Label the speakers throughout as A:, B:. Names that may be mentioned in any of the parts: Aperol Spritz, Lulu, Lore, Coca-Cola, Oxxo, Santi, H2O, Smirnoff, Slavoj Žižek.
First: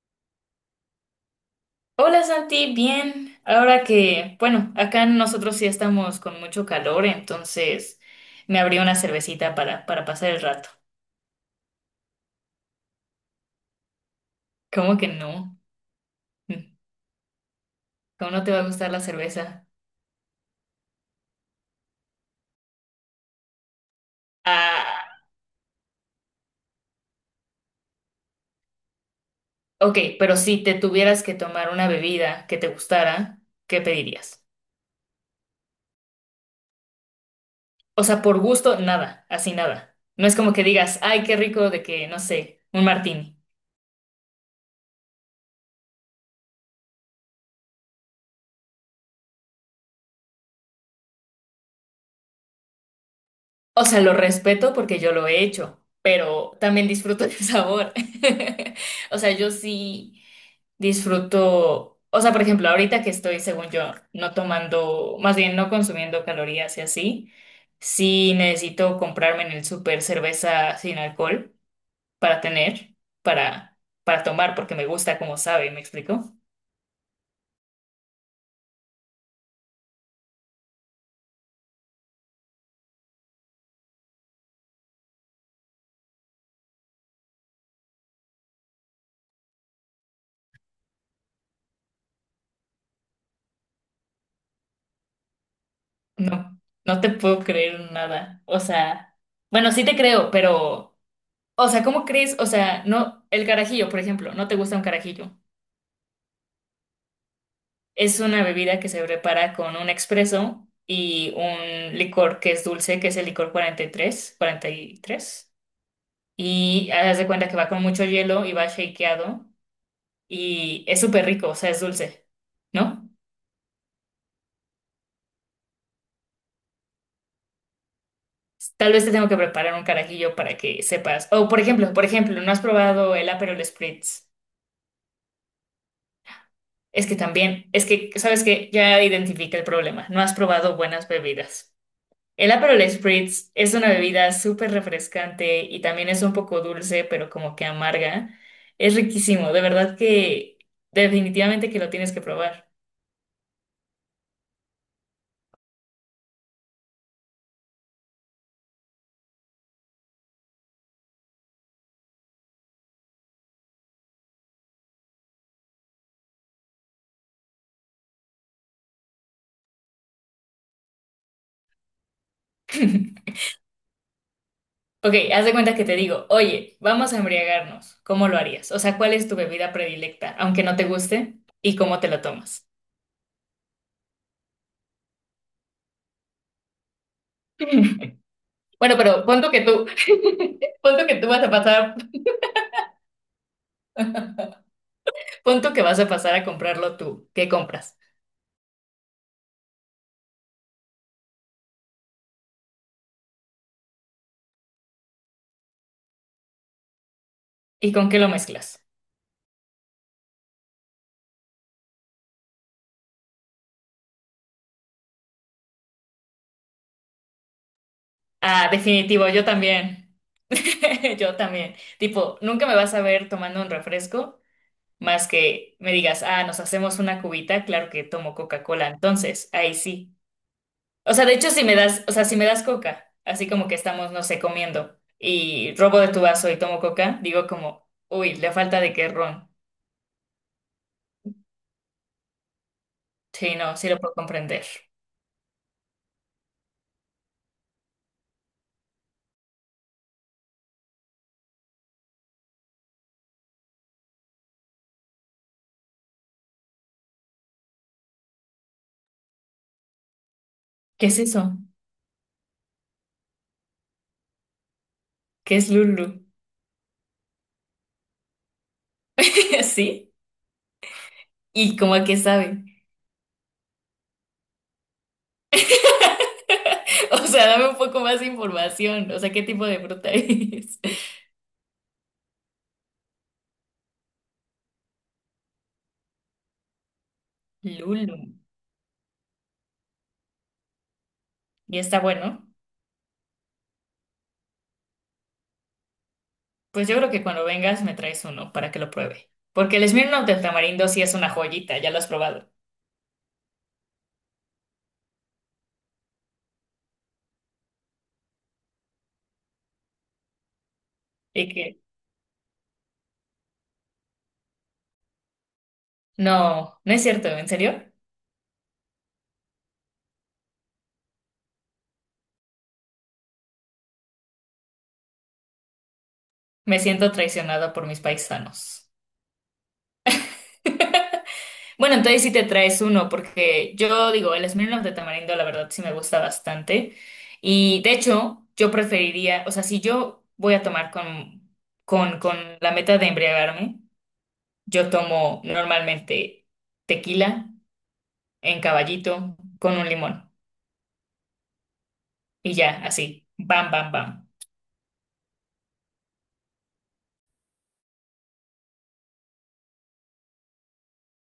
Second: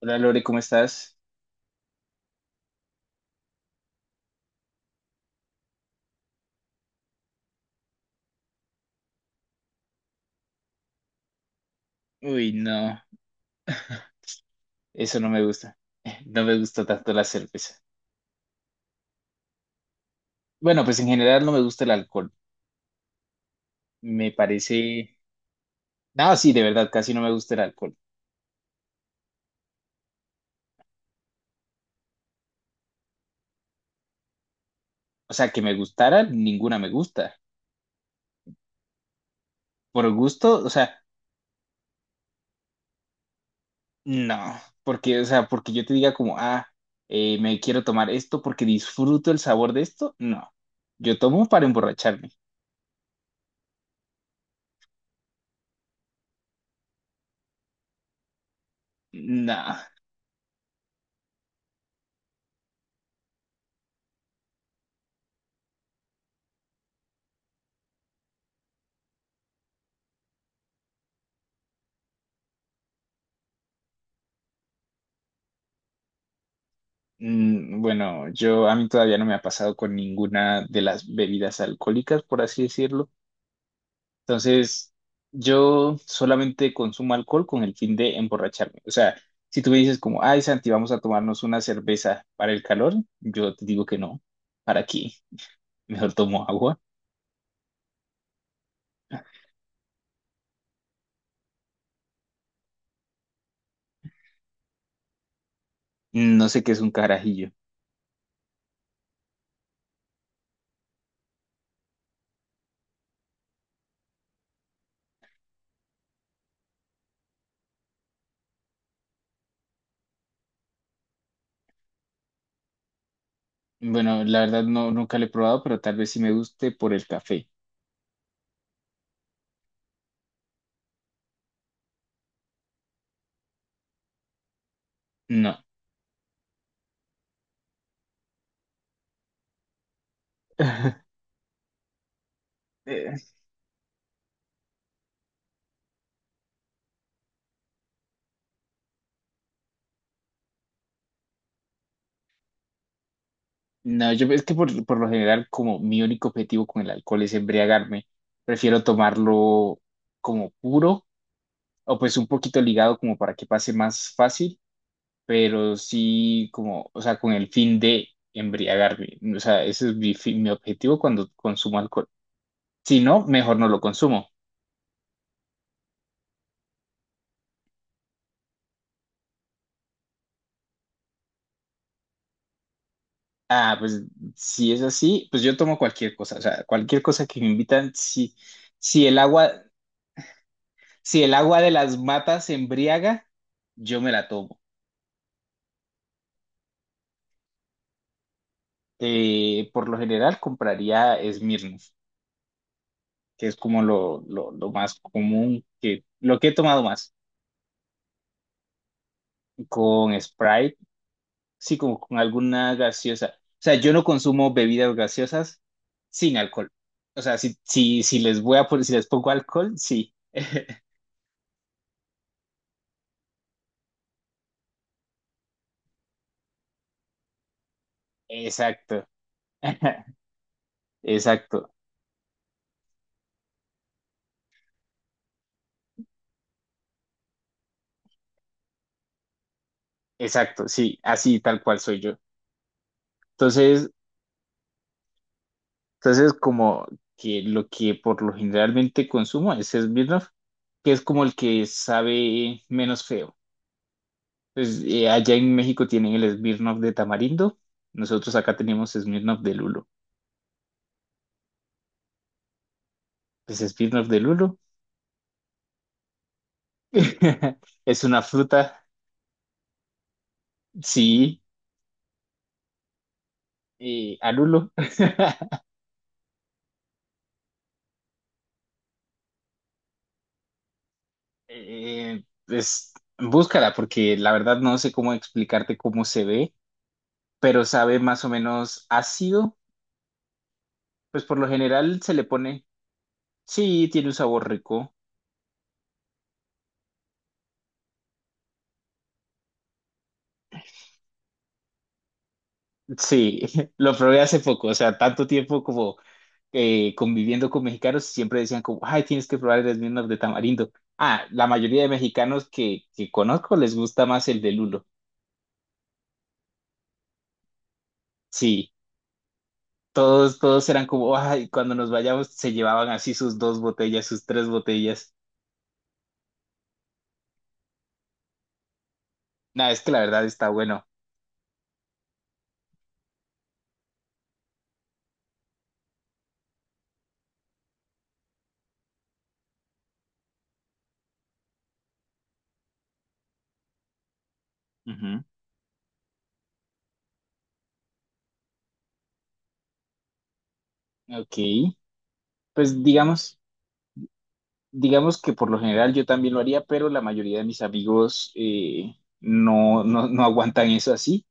A: Hola Lore, ¿cómo estás?
B: Hola Santi, bien. Ahora que, bueno, acá nosotros sí estamos con mucho calor, entonces me abrí una cervecita para pasar el rato.
A: Uy, no,
B: ¿Cómo que
A: eso no me
B: no?
A: gusta. No me
B: Mm.
A: gusta tanto la cerveza.
B: ¿Cómo no te va a gustar la cerveza?
A: Bueno, pues en general no me gusta el alcohol. Me
B: Ah,
A: parece. No, sí, de verdad, casi no me gusta el alcohol.
B: ok, pero si te tuvieras que tomar una bebida que te gustara, ¿qué pedirías?
A: O sea, que me gustara, ninguna me gusta.
B: O sea, por gusto, nada, así nada.
A: Por
B: No es como
A: gusto,
B: que
A: o
B: digas,
A: sea,
B: ay, qué rico de que, no sé, un martini.
A: no. Porque, o sea, porque yo te diga como, ah, me quiero tomar esto porque disfruto el sabor de esto, no. Yo tomo para emborracharme.
B: O sea, lo respeto porque yo lo he hecho, pero también disfruto el sabor. O sea, yo
A: No.
B: sí disfruto, o sea, por ejemplo, ahorita que estoy, según yo, no tomando, más bien no consumiendo calorías y así, sí necesito comprarme en el súper cerveza sin alcohol para tener, para, para tomar, porque me gusta como sabe, ¿me explico?
A: Bueno, yo a mí todavía no me ha pasado con ninguna de las bebidas alcohólicas, por así decirlo. Entonces, yo solamente consumo alcohol con el fin de emborracharme. O sea, si tú me dices como, ay, Santi, vamos a tomarnos una cerveza para el calor, yo te digo que no. ¿Para qué? Mejor tomo
B: No,
A: agua.
B: no te puedo creer nada. O sea, bueno, sí te creo, pero... O sea, ¿cómo crees? O sea, no, el carajillo, por ejemplo, no te gusta un carajillo.
A: No sé qué es un carajillo.
B: Es una bebida que se prepara con un expreso y un licor que es dulce, que es el licor 43, 43. Y tres. Y haz de cuenta que va con mucho hielo y va shakeado y es súper rico, o sea, es dulce, ¿no?
A: Bueno, la verdad no, nunca lo he probado, pero tal vez sí me guste por el café.
B: Tal vez te tengo que preparar un carajillo para que sepas. O, por ejemplo, ¿no has probado el Aperol Spritz?
A: No.
B: Es que también, ¿sabes que Ya identifica el problema. No has probado buenas bebidas. El Aperol Spritz es una bebida súper refrescante y también es un poco dulce, pero como que amarga. Es riquísimo, de verdad que definitivamente que lo tienes que probar.
A: No, yo es que por lo general, como mi único objetivo con el alcohol es embriagarme, prefiero tomarlo como puro o pues un poquito ligado como para que pase más fácil, pero sí como, o sea, con el fin de embriagarme. O sea, ese es mi objetivo cuando consumo alcohol. Si no, mejor no lo consumo.
B: Ok, haz de cuenta que te digo, oye, vamos a embriagarnos. ¿Cómo lo harías? O sea, ¿cuál es tu bebida predilecta, aunque no te guste, y cómo te lo tomas?
A: Ah, pues si es así, pues yo tomo cualquier cosa, o sea, cualquier cosa que me invitan,
B: Bueno,
A: si el
B: pero pon
A: agua,
B: tú que tú, pon tú que
A: si
B: tú
A: el
B: vas a
A: agua de
B: pasar,
A: las matas embriaga, yo me la tomo.
B: pon tú que vas a pasar a comprarlo tú. ¿Qué compras?
A: Por lo general compraría Smirnoff, que es como lo más común lo que he tomado más,
B: ¿Y con qué lo mezclas?
A: con Sprite, sí, como con alguna gaseosa. O sea, yo no consumo bebidas gaseosas sin alcohol. O sea, si, si, si les voy a
B: Ah,
A: poner, si les
B: definitivo,
A: pongo
B: yo
A: alcohol,
B: también.
A: sí.
B: Yo también. Tipo, nunca me vas a ver tomando un refresco más que me digas, ah, nos hacemos una cubita, claro que tomo Coca-Cola,
A: Exacto,
B: entonces, ahí sí. O sea, de hecho, si
A: exacto,
B: me das, o sea, si me das Coca, así como que estamos, no sé, comiendo y robo de tu vaso y tomo Coca, digo como, uy, le falta de qué ron.
A: exacto, sí, así tal cual soy yo.
B: Sí, no, sí
A: Entonces,
B: lo puedo comprender.
A: Entonces, como que lo que por lo generalmente consumo es Smirnoff, que es como el que sabe menos feo. Pues, allá en México tienen el Smirnoff de tamarindo, nosotros acá tenemos Smirnoff de lulo.
B: ¿Qué es eso?
A: Pues Smirnoff de lulo
B: ¿Qué es Lulu?
A: es una fruta,
B: ¿Sí?
A: sí,
B: ¿Y cómo a qué sabe?
A: a lulo.
B: O sea, dame un poco más de información. O sea, ¿qué tipo de fruta es?
A: Pues búscala, porque la verdad no sé cómo explicarte cómo se ve, pero sabe
B: Lulu.
A: más o menos ácido. Pues por lo
B: ¿Y
A: general
B: está
A: se le
B: bueno?
A: pone. Sí, tiene un sabor rico.
B: Pues yo creo que cuando vengas me traes uno para que lo pruebe. Porque el Smirnoff del tamarindo sí es una joyita, ya lo has probado.
A: Sí, lo probé hace poco, o sea, tanto tiempo como conviviendo con mexicanos, siempre decían como, ay, tienes que probar el Smirnoff de tamarindo. Ah, la
B: Y que,
A: mayoría de mexicanos que conozco les gusta más el de lulo.
B: no, no es cierto, ¿en serio?
A: Sí, todos eran como, ay, cuando nos vayamos se llevaban así sus dos botellas, sus tres botellas.
B: Me siento traicionada por mis paisanos.
A: Nada, es que la verdad está bueno.
B: Bueno, entonces sí te traes uno, porque yo digo, el Smirnoff de tamarindo la verdad sí me gusta bastante. Y de hecho, yo preferiría, o sea, si yo voy a tomar con, con la meta de embriagarme, yo
A: Ujú.
B: tomo normalmente tequila en caballito con un limón.
A: Ok,
B: Y ya,
A: pues
B: así.
A: digamos.
B: Bam, bam, bam.
A: Digamos que por lo general yo también lo haría, pero la mayoría de mis amigos no aguantan eso así.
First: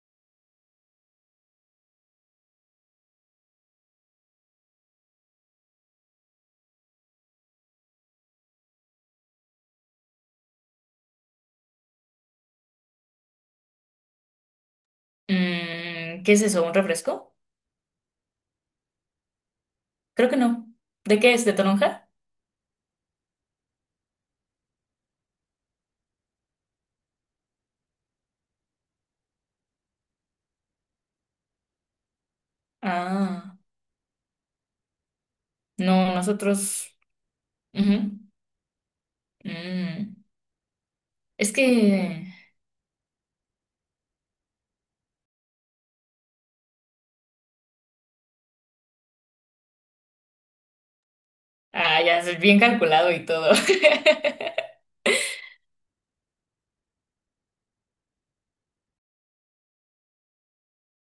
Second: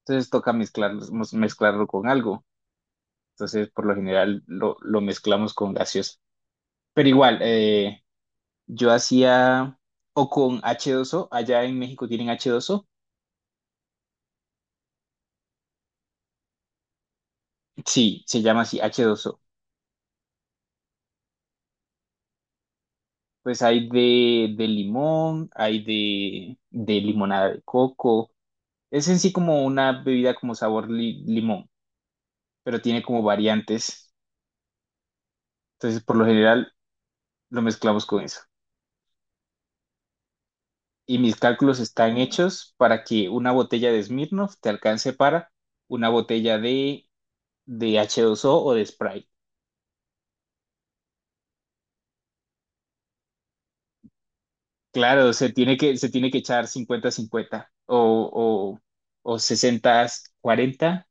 A: Entonces toca mezclarlo, mezclarlo con algo. Entonces por lo general lo mezclamos con gaseosa. Pero igual, yo hacía o con H2O allá en México tienen H2O.
B: Mm, ¿qué es eso? ¿Un refresco?
A: Sí, se llama así, H2O.
B: Creo que no. ¿De qué es? ¿De toronja?
A: Pues hay de limón, hay de limonada de coco. Es en sí como una bebida como sabor limón, pero tiene como
B: Ah,
A: variantes. Entonces,
B: no,
A: por lo general,
B: nosotros.
A: lo mezclamos
B: Ujú.
A: con eso.
B: Mm.
A: Y mis
B: Es
A: cálculos están
B: que.
A: hechos para que una botella de Smirnoff te alcance para una botella de H2O o de Sprite.
B: Ah, ya, es bien calculado y todo.
A: Claro, se tiene que echar 50-50 o 60-40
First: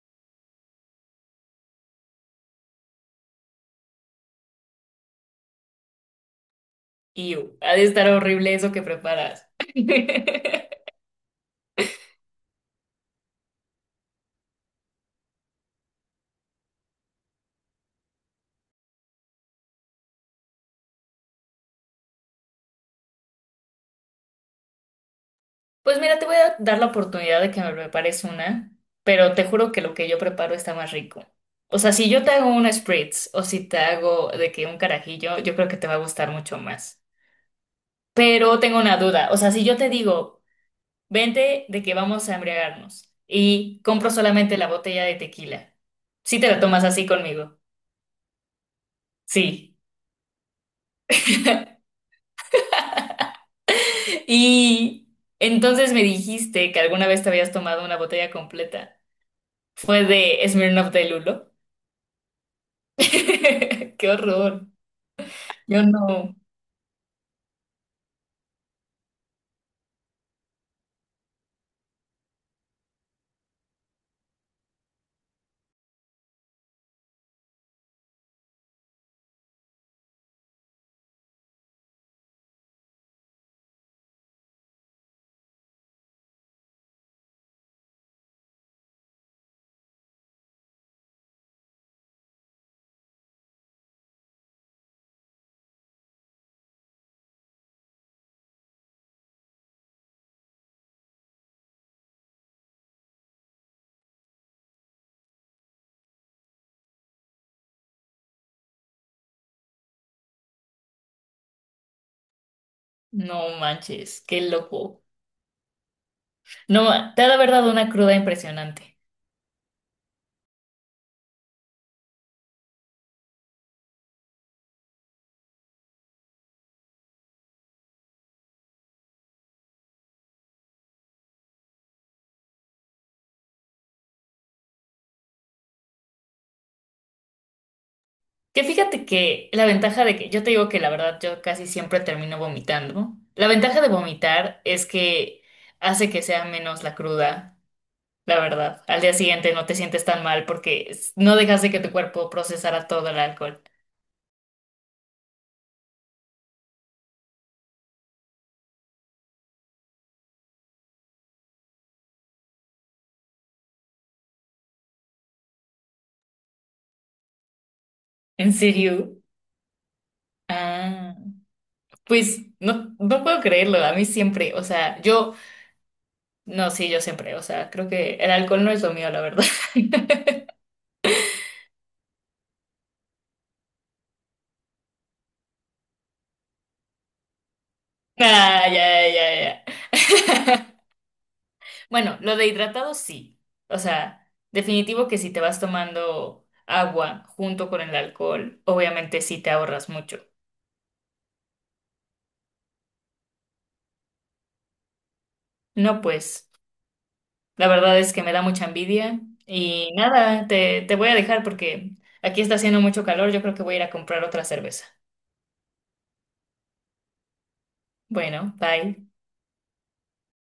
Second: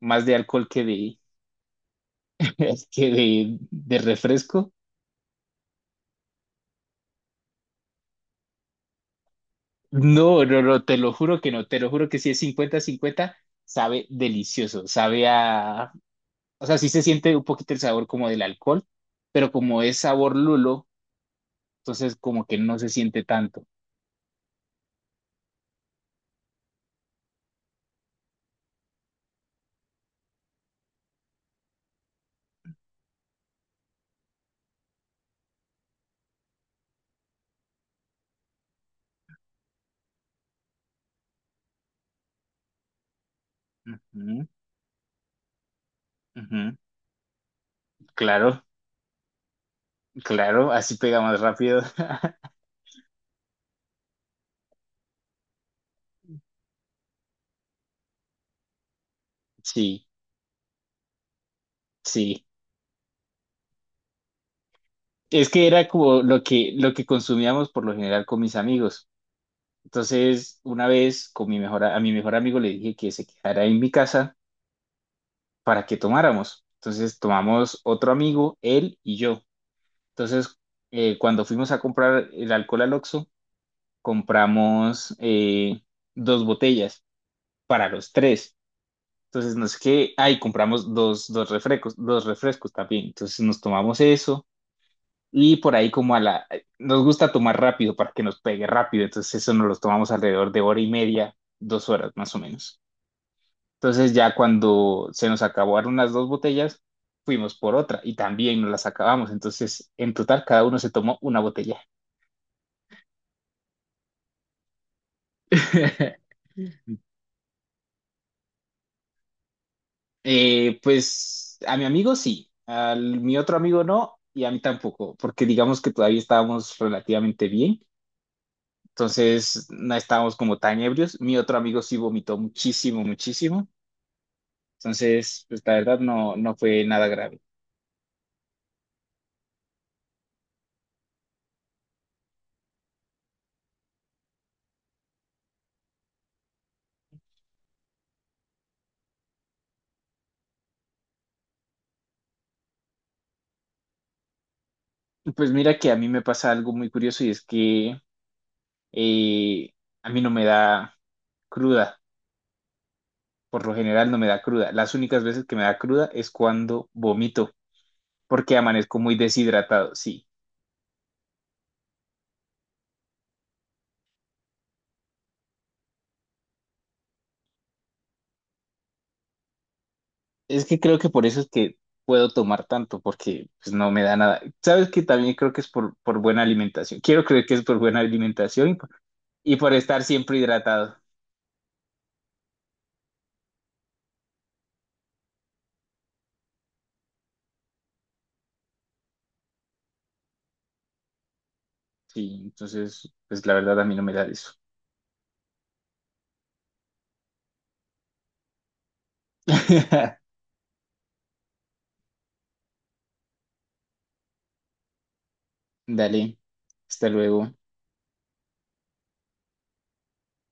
A: más de alcohol que de refresco.
B: Y ha de estar horrible eso que preparas.
A: No, no, no, te lo juro que no, te lo juro que si es 50-50 sabe delicioso, sabe a o sea, sí se siente un poquito el sabor como del alcohol, pero como es sabor lulo, entonces como que no se siente tanto.
B: Pues mira, te voy a dar la oportunidad de que me prepares una, pero te juro que lo que yo preparo está más rico. O sea, si yo te hago una spritz o si te hago de que un carajillo, yo creo que te va a gustar mucho más. Pero tengo una duda, o sea, si yo te digo, vente de que vamos a embriagarnos y compro
A: Ujú,
B: solamente la botella de tequila, ¿si te la
A: ujú.
B: tomas así conmigo?
A: Claro,
B: Sí.
A: claro, así pega más rápido.
B: Y entonces me dijiste que alguna vez te habías tomado una botella completa. ¿Fue
A: Sí,
B: de Smirnoff de Lulo?
A: sí.
B: ¡Qué horror!
A: Es que
B: Yo
A: era como
B: no,
A: lo que consumíamos por lo general con mis amigos. Entonces, una vez con mi mejor, a mi mejor amigo le dije que se quedara en mi casa para que tomáramos. Entonces, tomamos otro amigo, él y yo. Entonces, cuando fuimos a comprar el alcohol al Oxxo, compramos dos botellas para los tres. Entonces, no es que, ay, compramos dos refrescos, dos refrescos también. Entonces, nos tomamos eso y por ahí como nos gusta tomar rápido para que nos pegue rápido. Entonces, eso nos los tomamos alrededor de hora y media, 2 horas más o menos. Entonces, ya cuando se nos acabaron las dos botellas, fuimos por otra y también nos las acabamos. Entonces, en total, cada uno se tomó una botella.
B: no manches, qué loco. No, te ha de haber dado una cruda impresionante.
A: Pues a mi amigo sí, a mi otro amigo no y a mí tampoco, porque digamos que todavía estábamos relativamente bien, entonces no estábamos como tan ebrios. Mi otro amigo sí vomitó muchísimo, muchísimo, entonces pues la verdad no, no fue nada grave.
B: Que fíjate que la ventaja de que yo te digo que la verdad yo casi siempre termino vomitando. La ventaja de vomitar es que hace que sea menos la cruda, la verdad. Al día siguiente no te sientes tan mal porque es- no dejas de que tu cuerpo procesara todo el alcohol.
A: Pues mira que a mí me pasa algo muy curioso y es que eh, a mí no me da cruda, por lo general no me da cruda. Las únicas veces que me da cruda es cuando vomito,
B: ¿En
A: porque amanezco muy
B: serio?
A: deshidratado, sí.
B: Ah, pues no, no puedo creerlo. A mí siempre, o sea, yo, no, sí, yo siempre, o sea, creo que el alcohol no es lo mío, la verdad.
A: Es que creo que por eso es que puedo tomar tanto, porque pues, no me da nada. Sabes que también creo que es por buena alimentación. Quiero creer que es por buena
B: Ah,
A: alimentación y por,
B: ya, ya,
A: y por
B: ya.
A: estar siempre hidratado.
B: Bueno, lo de hidratado sí. O sea, definitivo que si te vas tomando agua junto con el alcohol, obviamente sí te ahorras mucho.
A: Sí, entonces, pues la verdad a mí no me da eso.
B: No, pues, la verdad es que me da mucha envidia. Y nada, te voy a dejar porque aquí está haciendo mucho calor. Yo creo que voy a ir a comprar otra cerveza.
A: Dale, hasta luego.
B: Bueno, bye.